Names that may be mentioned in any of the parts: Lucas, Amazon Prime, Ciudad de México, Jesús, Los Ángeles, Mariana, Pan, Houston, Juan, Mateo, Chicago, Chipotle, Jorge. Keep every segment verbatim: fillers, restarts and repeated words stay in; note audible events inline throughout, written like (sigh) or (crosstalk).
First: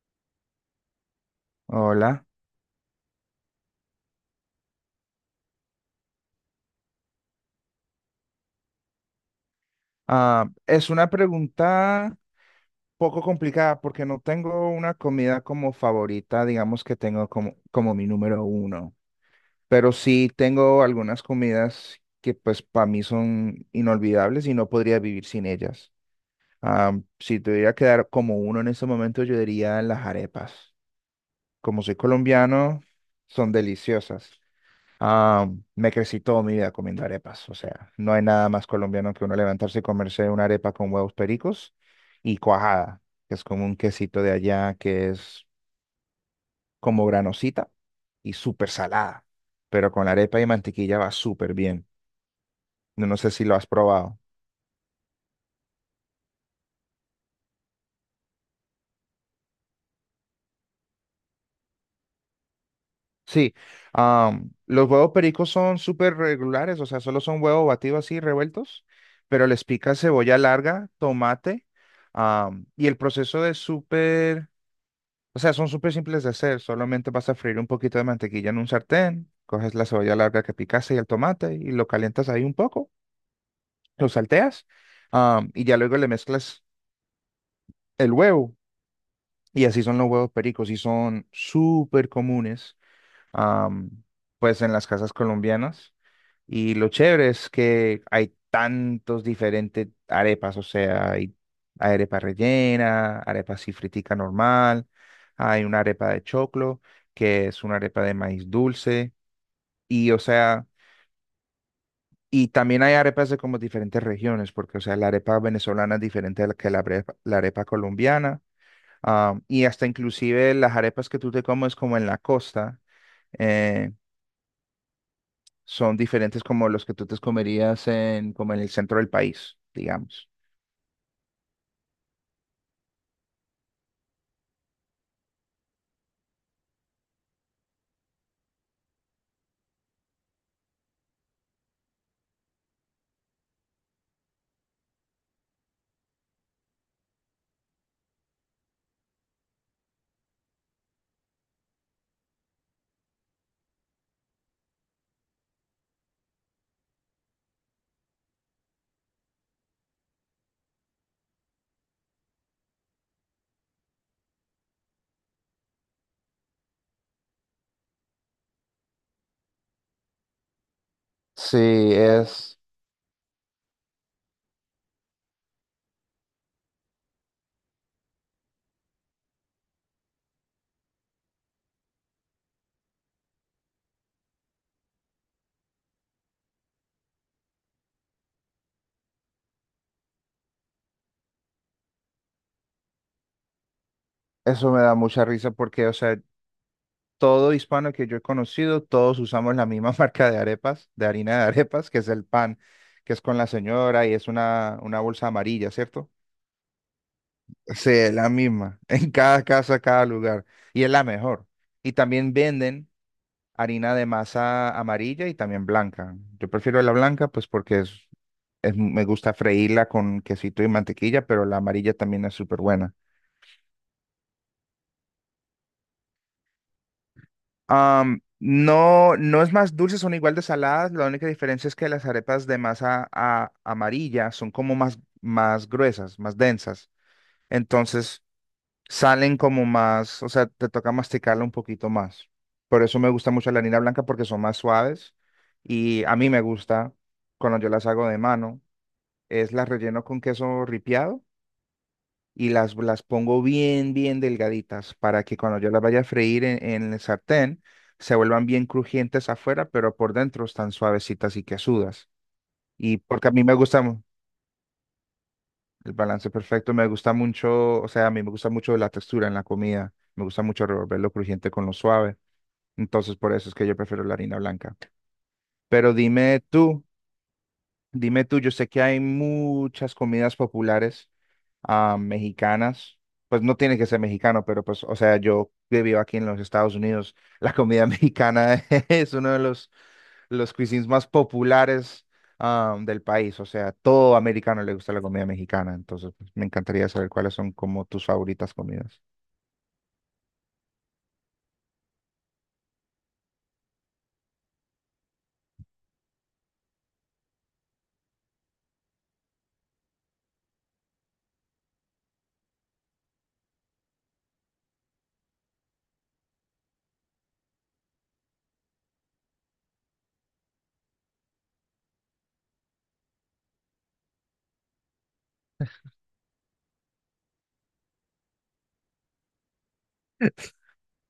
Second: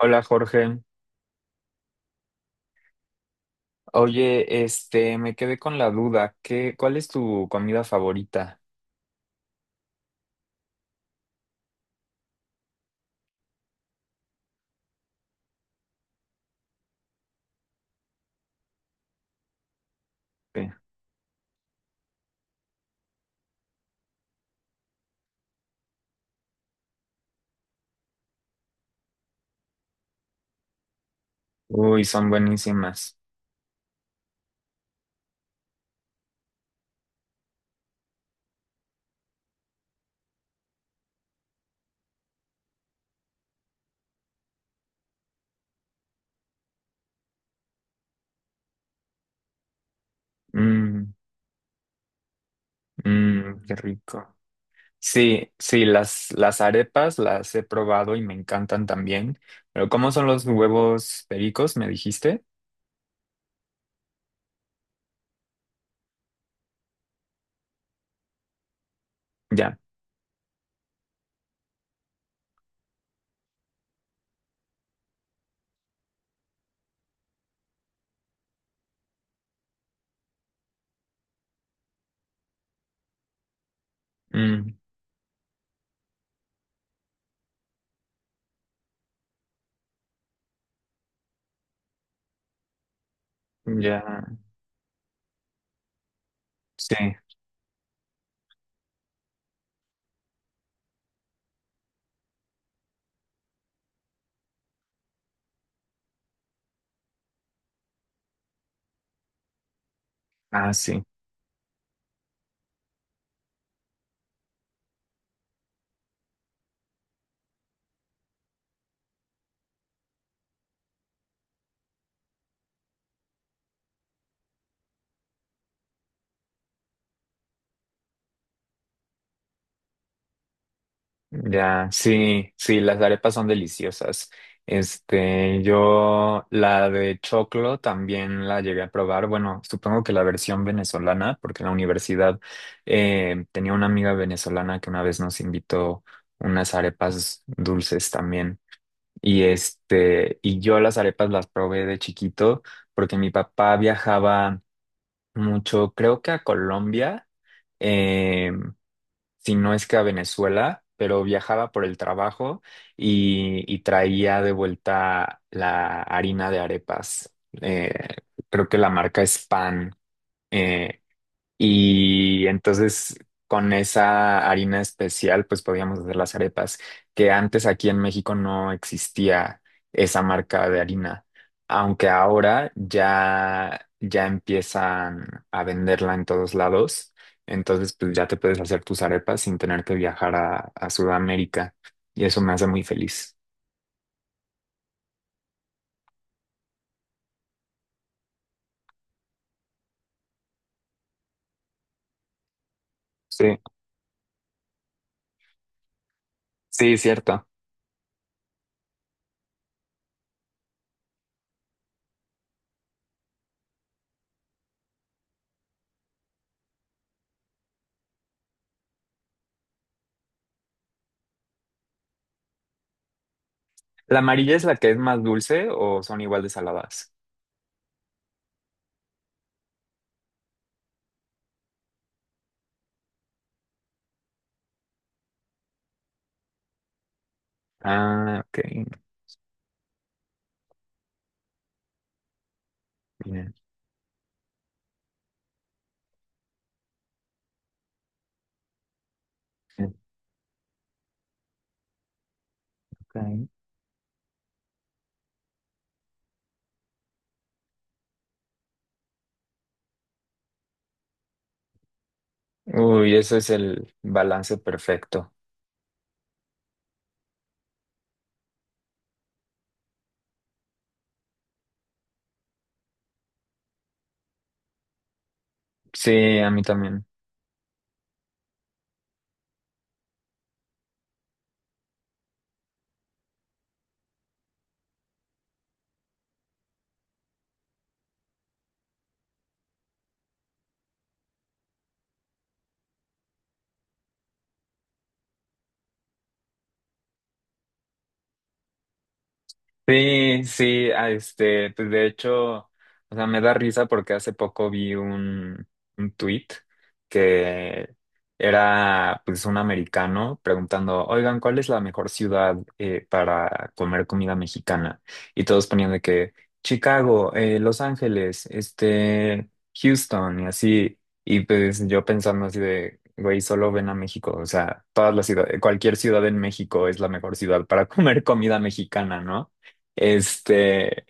Hola Jorge. Hola. Oye, este, me quedé con la duda. ¿Qué, cuál es tu comida favorita? Ah, es una pregunta poco complicada porque no tengo una comida como favorita, digamos que tengo como, como mi número uno, pero sí Sí. tengo algunas comidas que pues para mí son inolvidables y no podría vivir sin ellas. Ah, si tuviera que dar como uno en este momento, yo diría las arepas. Como soy Uy, son colombiano, buenísimas. son deliciosas. Ah, Me crecí toda mi vida comiendo arepas, o sea, no hay nada más colombiano que uno levantarse y comerse una arepa con huevos pericos y cuajada, que es como un quesito de allá que es como granosita y súper salada, pero con arepa y mantequilla va Mm, súper bien. No, no sé si lo mm, has qué probado. rico. Sí, sí, las, las arepas las he probado y me encantan también. Pero ¿cómo son los huevos pericos? ¿Me dijiste? Sí, ah, los huevos pericos son súper regulares, o sea, solo son huevos batidos así, revueltos, pero les Ya. pica cebolla larga, tomate, ah, y el proceso de súper. O sea, son súper simples de hacer. Solamente vas a freír un poquito de mantequilla en un sartén, coges la cebolla larga que picaste y el tomate y lo calientas ahí un poco, lo salteas, Mm, am, y ya luego le mezclas el huevo. Y así son los huevos pericos y son súper comunes, am, ya. pues en las casas colombianas. Y lo Sí. chévere es que hay tantos diferentes arepas, o sea, hay arepa rellena, arepa así fritica normal, hay una arepa de choclo, que es una arepa de maíz dulce, y o sea, Ah, sí. y también hay arepas de como diferentes regiones, porque o sea, la arepa venezolana es diferente a la que la arepa, la arepa colombiana, ah, y hasta inclusive las arepas que tú te comes como en la costa. eh, Son diferentes como los que tú te comerías en, como en el centro del país, digamos. Ya, sí, sí, las arepas son deliciosas. Este, yo la de choclo también la llegué a probar. Bueno, supongo que la versión venezolana, porque en la universidad eh, tenía una amiga venezolana que una vez nos invitó unas arepas dulces también. Y este, y yo las arepas las probé de chiquito porque mi papá viajaba mucho, creo que a Colombia. eh, si no es que a Venezuela, pero viajaba por el trabajo y, y traía de vuelta la harina de arepas. Eh, Creo que la marca es Pan. eh, Sí, y es, entonces con esa harina especial pues podíamos hacer las arepas, que antes aquí en México no existía esa marca de harina, aunque ahora ya ya empiezan a venderla en todos lados, entonces pues ya te puedes hacer tus arepas sin tener que viajar a, a Sudamérica y eso me hace muy feliz. eso me da mucha risa porque, o sea, todo hispano que yo he conocido, todos usamos la misma (laughs) marca de arepas, de harina de arepas, que es el pan, que es con la Sí, señora y es una, una bolsa amarilla, ¿cierto? sí, cierto. Sí, es la misma, en cada casa, cada lugar, y es la mejor. Y también venden harina de masa amarilla y también blanca. Yo prefiero la blanca pues porque es, es- me gusta freírla con quesito y mantequilla, pero la amarilla también es súper buena. ¿La amarilla es la que es más dulce o son igual de saladas? Am, no, no es más dulce, son igual de saladas. La única diferencia es que las arepas de masa a- amarilla son como más, más gruesas, más densas. Entonces Ah, ok. salen como más, o sea, te toca masticarla un poquito más. Por eso me gusta mucho Bien. la harina blanca porque son más suaves y a mí me gusta cuando yo las hago de mano. Es las relleno con queso ripiado y las, las pongo Ok. bien, bien delgaditas para que cuando yo las vaya a freír en, en el sartén se vuelvan bien crujientes afuera, pero por dentro están suavecitas y quesudas. Y Uy, porque a ese mí es me gusta el mu- balance perfecto. el balance perfecto, me gusta mucho, o sea, a mí me gusta mucho la textura en la comida, me gusta mucho revolver lo crujiente con lo suave. Entonces, por eso es que yo prefiero la harina blanca. Pero Sí, dime a mí tú, también. dime tú, yo sé que hay muchas comidas populares ah, mexicanas, pues no tiene que ser mexicano, pero pues, o sea, yo que vivo aquí en los Estados Unidos, la comida (laughs) mexicana es uno de los, los cuisines más populares ah, del país, o sea, todo americano le gusta la comida mexicana, entonces pues, me encantaría saber cuáles son como tus favoritas comidas. Sí, sí, ah, este, pues de hecho, o sea, me da risa porque hace poco vi un, un tweet que era pues un americano preguntando, oigan, ¿cuál es la mejor ciudad eh, para comer comida mexicana? Y todos ponían de que Chicago, eh, Los Ángeles, este, Houston y así. Y pues yo pensando así de, güey, solo ven a México, o sea, todas las ciudades, cualquier ciudad en México es la mejor ciudad para (laughs) comer comida mexicana, ¿no? Este,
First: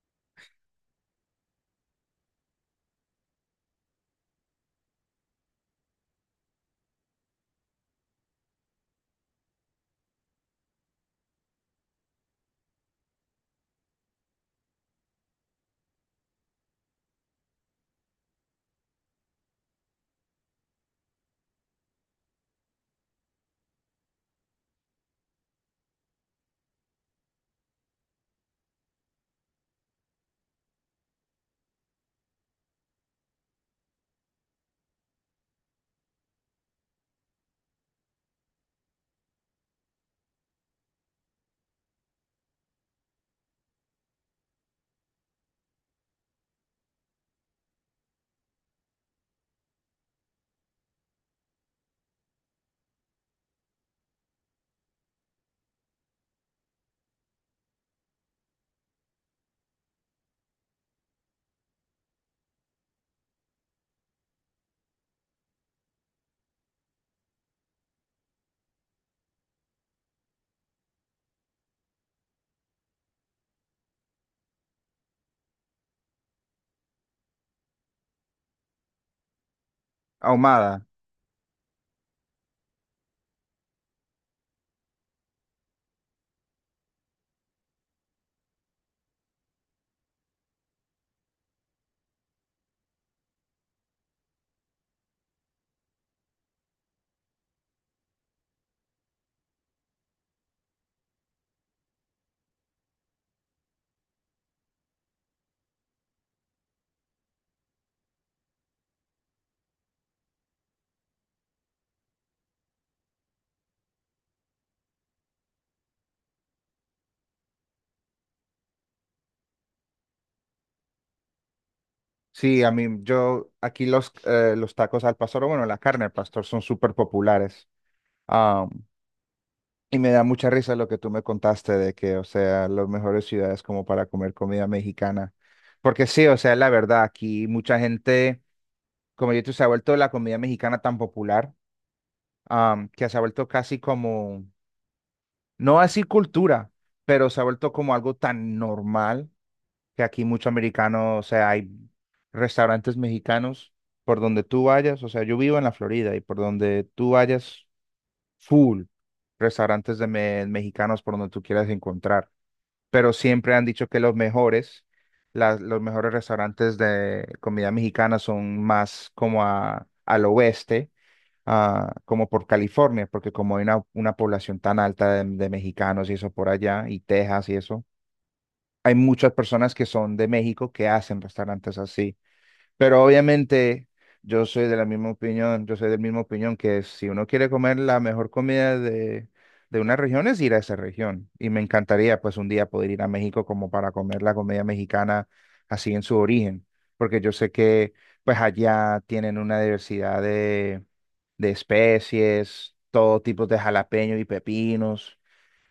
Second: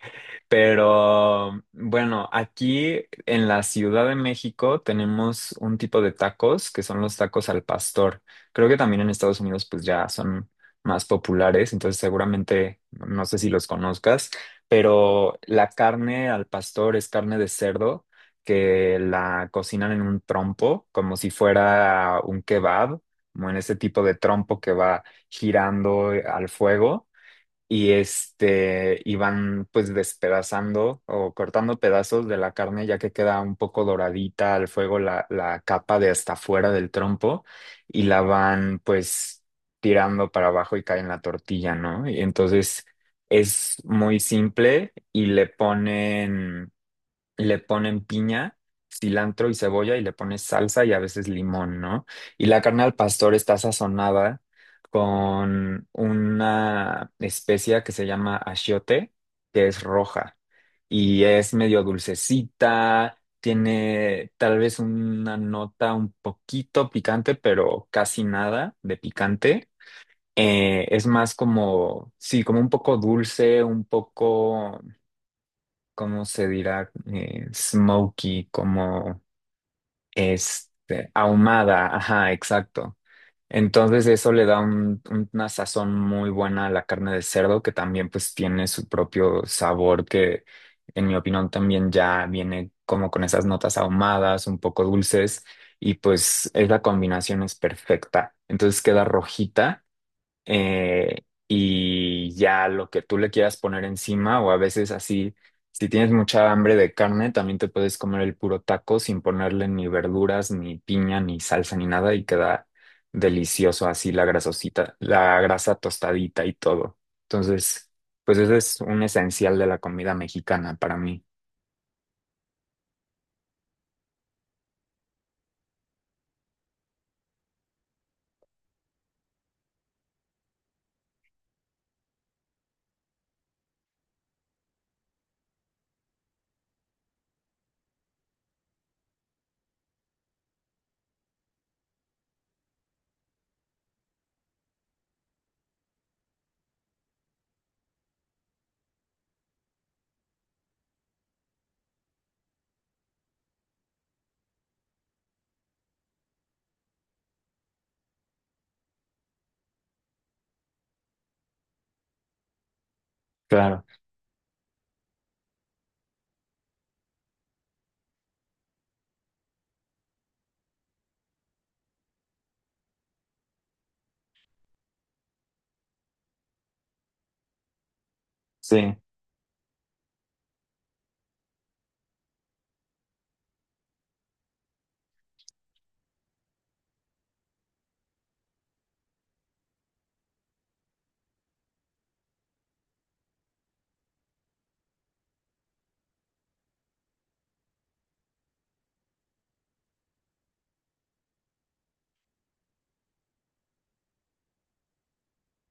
pero bueno, aquí en la Ciudad de México tenemos un tipo de tacos que son los tacos al pastor. Creo que también en Estados Unidos pues ya son más populares, entonces seguramente no sé si los conozcas, pero la carne al pastor es carne de cerdo que la cocinan en un trompo como si fuera un kebab, como en ese tipo de trompo que va girando al fuego y este y van pues despedazando o cortando pedazos de la carne ya que queda un poco doradita al fuego la, la capa de hasta fuera del trompo y la van pues tirando para abajo y cae en la tortilla, ¿no? Y entonces es muy simple y le ponen le ponen piña, cilantro y cebolla y le pones salsa y a veces limón, ¿no? Y la carne al pastor está sazonada con una especia que se llama achiote, que es roja y es medio dulcecita, tiene tal vez una nota un poquito picante, pero casi nada de picante. Eh, es más como, sí, como un poco dulce, un poco ¿cómo se dirá? Eh, smoky, como Ahumada, este, ahumada, ajá, exacto. Entonces eso le da un- una sazón muy buena a la carne de cerdo, que también pues tiene su propio sabor, que en mi opinión también ya viene como con esas notas ahumadas, un poco dulces, y pues es la combinación es perfecta. Entonces queda rojita eh, y ya lo que tú le quieras poner encima o a veces así, si tienes mucha hambre de carne, también te puedes comer el puro taco sin ponerle ni verduras, ni piña, ni salsa, ni nada y queda delicioso así la grasosita, la grasa tostadita y todo. Entonces, pues ese es un esencial de la comida mexicana para mí. sí, a mí, yo, aquí los, eh, los tacos al pastor, o bueno, la carne al pastor son súper populares. Y me da mucha risa lo que tú me contaste de que, o sea, las mejores ciudades como para comer comida mexicana. Porque sí, o sea, la verdad, aquí mucha gente, como yo, te- se ha vuelto la comida mexicana tan popular, am, que se ha vuelto casi como, no así cultura, pero se ha vuelto como algo tan normal que aquí mucho americano, o sea, hay restaurantes mexicanos por donde tú vayas, o sea, yo vivo en la Florida y por donde tú vayas, full restaurantes de me- mexicanos por donde tú quieras encontrar. Pero siempre han Claro, dicho que los mejores, las- los mejores restaurantes de comida mexicana son más como a- al oeste, ah, como por California, porque como hay una, una población tan alta de, de mexicanos y eso por allá, y Texas y eso, sí. hay muchas personas que son de México que hacen restaurantes así. Pero obviamente yo soy de la misma opinión, yo soy de la misma opinión que si uno quiere comer la mejor comida de, de una región es ir a esa región. Y me encantaría pues un día poder ir a México como para comer la comida mexicana así en su origen, porque yo sé que pues allá tienen una diversidad de, de especies, todo tipo de jalapeños y pepinos.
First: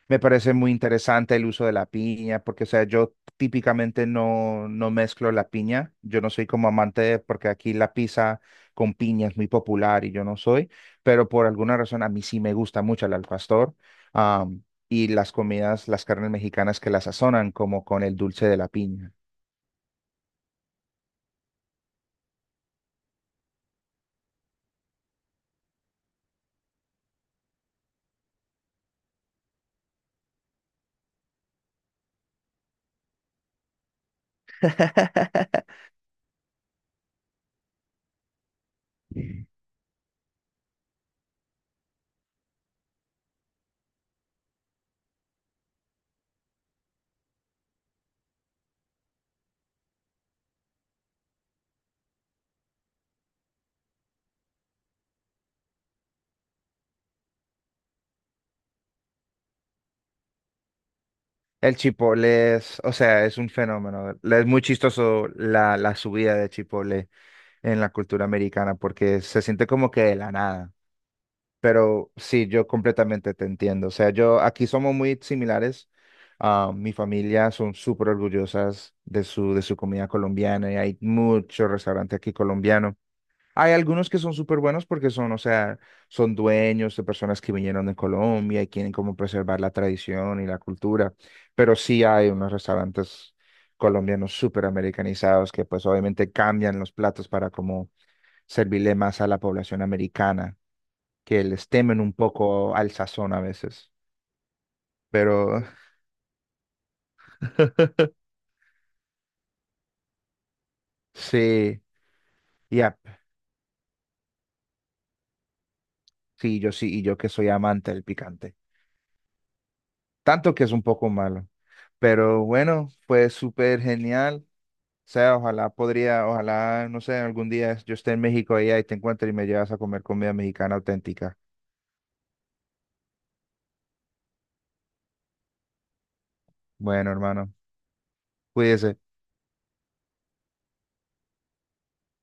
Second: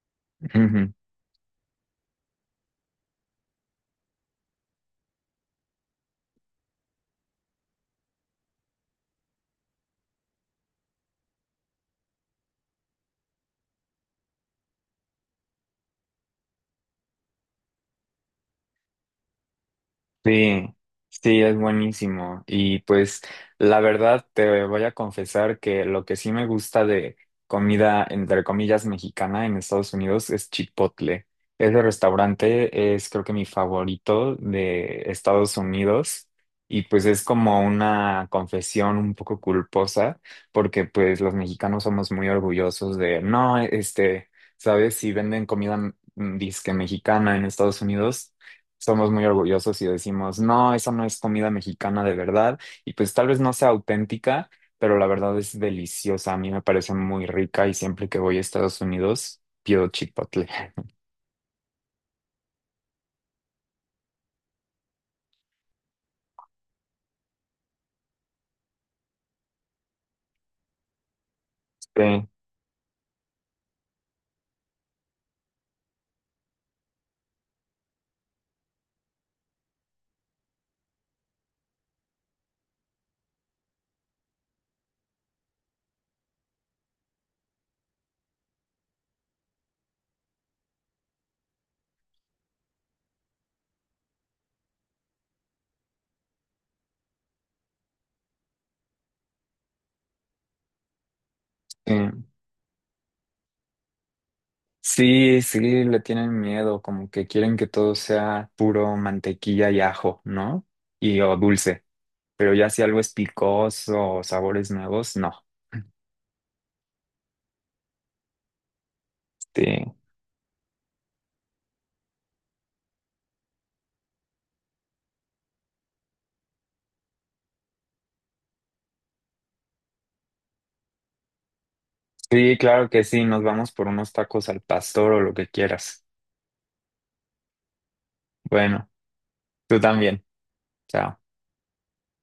Me parece muy Ujú. interesante el uso de la piña, porque, o sea, yo típicamente no, no mezclo la piña. Yo no soy como amante, de- porque aquí la pizza con piña es muy popular y yo no soy, pero por alguna razón a mí sí me gusta mucho el al pastor. am, y las comidas, las carnes mexicanas que la sazonan, como con el dulce de la piña. Sí, sí, es buenísimo. Y pues la verdad te voy a confesar que lo que sí me gusta de comida, entre comillas, mexicana en Estados Unidos es Chipotle. Ese restaurante es creo que mi favorito de Estados (laughs) Unidos y pues es como una confesión un poco culposa porque pues los mexicanos somos muy orgullosos de, no, este, ¿sabes? Si venden comida mm, disque mexicana en Estados Unidos somos muy orgullosos y decimos, no, esa no es comida mexicana de verdad, y pues tal vez no sea auténtica, pero la verdad es deliciosa, a mí me parece muy rica y siempre que voy a Estados Unidos pido Chipotle. (laughs) El chipotle es, o sea, es un fenómeno. Es muy chistoso la, la subida de chipotle en la cultura americana, porque se siente como que de la nada. Pero Sí, sí, yo completamente te entiendo. O sea, yo aquí somos muy similares. Ah, mi familia son súper orgullosas de su, de su comida colombiana y hay muchos restaurantes aquí colombianos. Hay algunos que son súper buenos porque son, o sea, son dueños de personas que vinieron de Colombia y quieren como preservar la tradición y la cultura. Pero sí hay unos restaurantes colombianos súper americanizados que pues obviamente cambian los platos para como servirle más a la población americana que les sí. temen un poco al sazón a veces. Sí, sí, Pero le tienen miedo, como que quieren que todo (laughs) sea puro mantequilla y ajo, ¿no? Y o sí, dulce, pero ya si ya, algo es picoso o sabores nuevos, no. sí, yo sí, y yo que soy amante del picante. Sí. Tanto que es un poco malo. Pero bueno, fue súper genial. O sea, ojalá podría, ojalá, no sé, algún día yo esté en México allá y te encuentre y me llevas a comer comida mexicana auténtica. Sí, claro que sí, nos vamos por unos tacos al pastor o lo que quieras. Bueno, hermano, Bueno. cuídese. Tú también. Chao.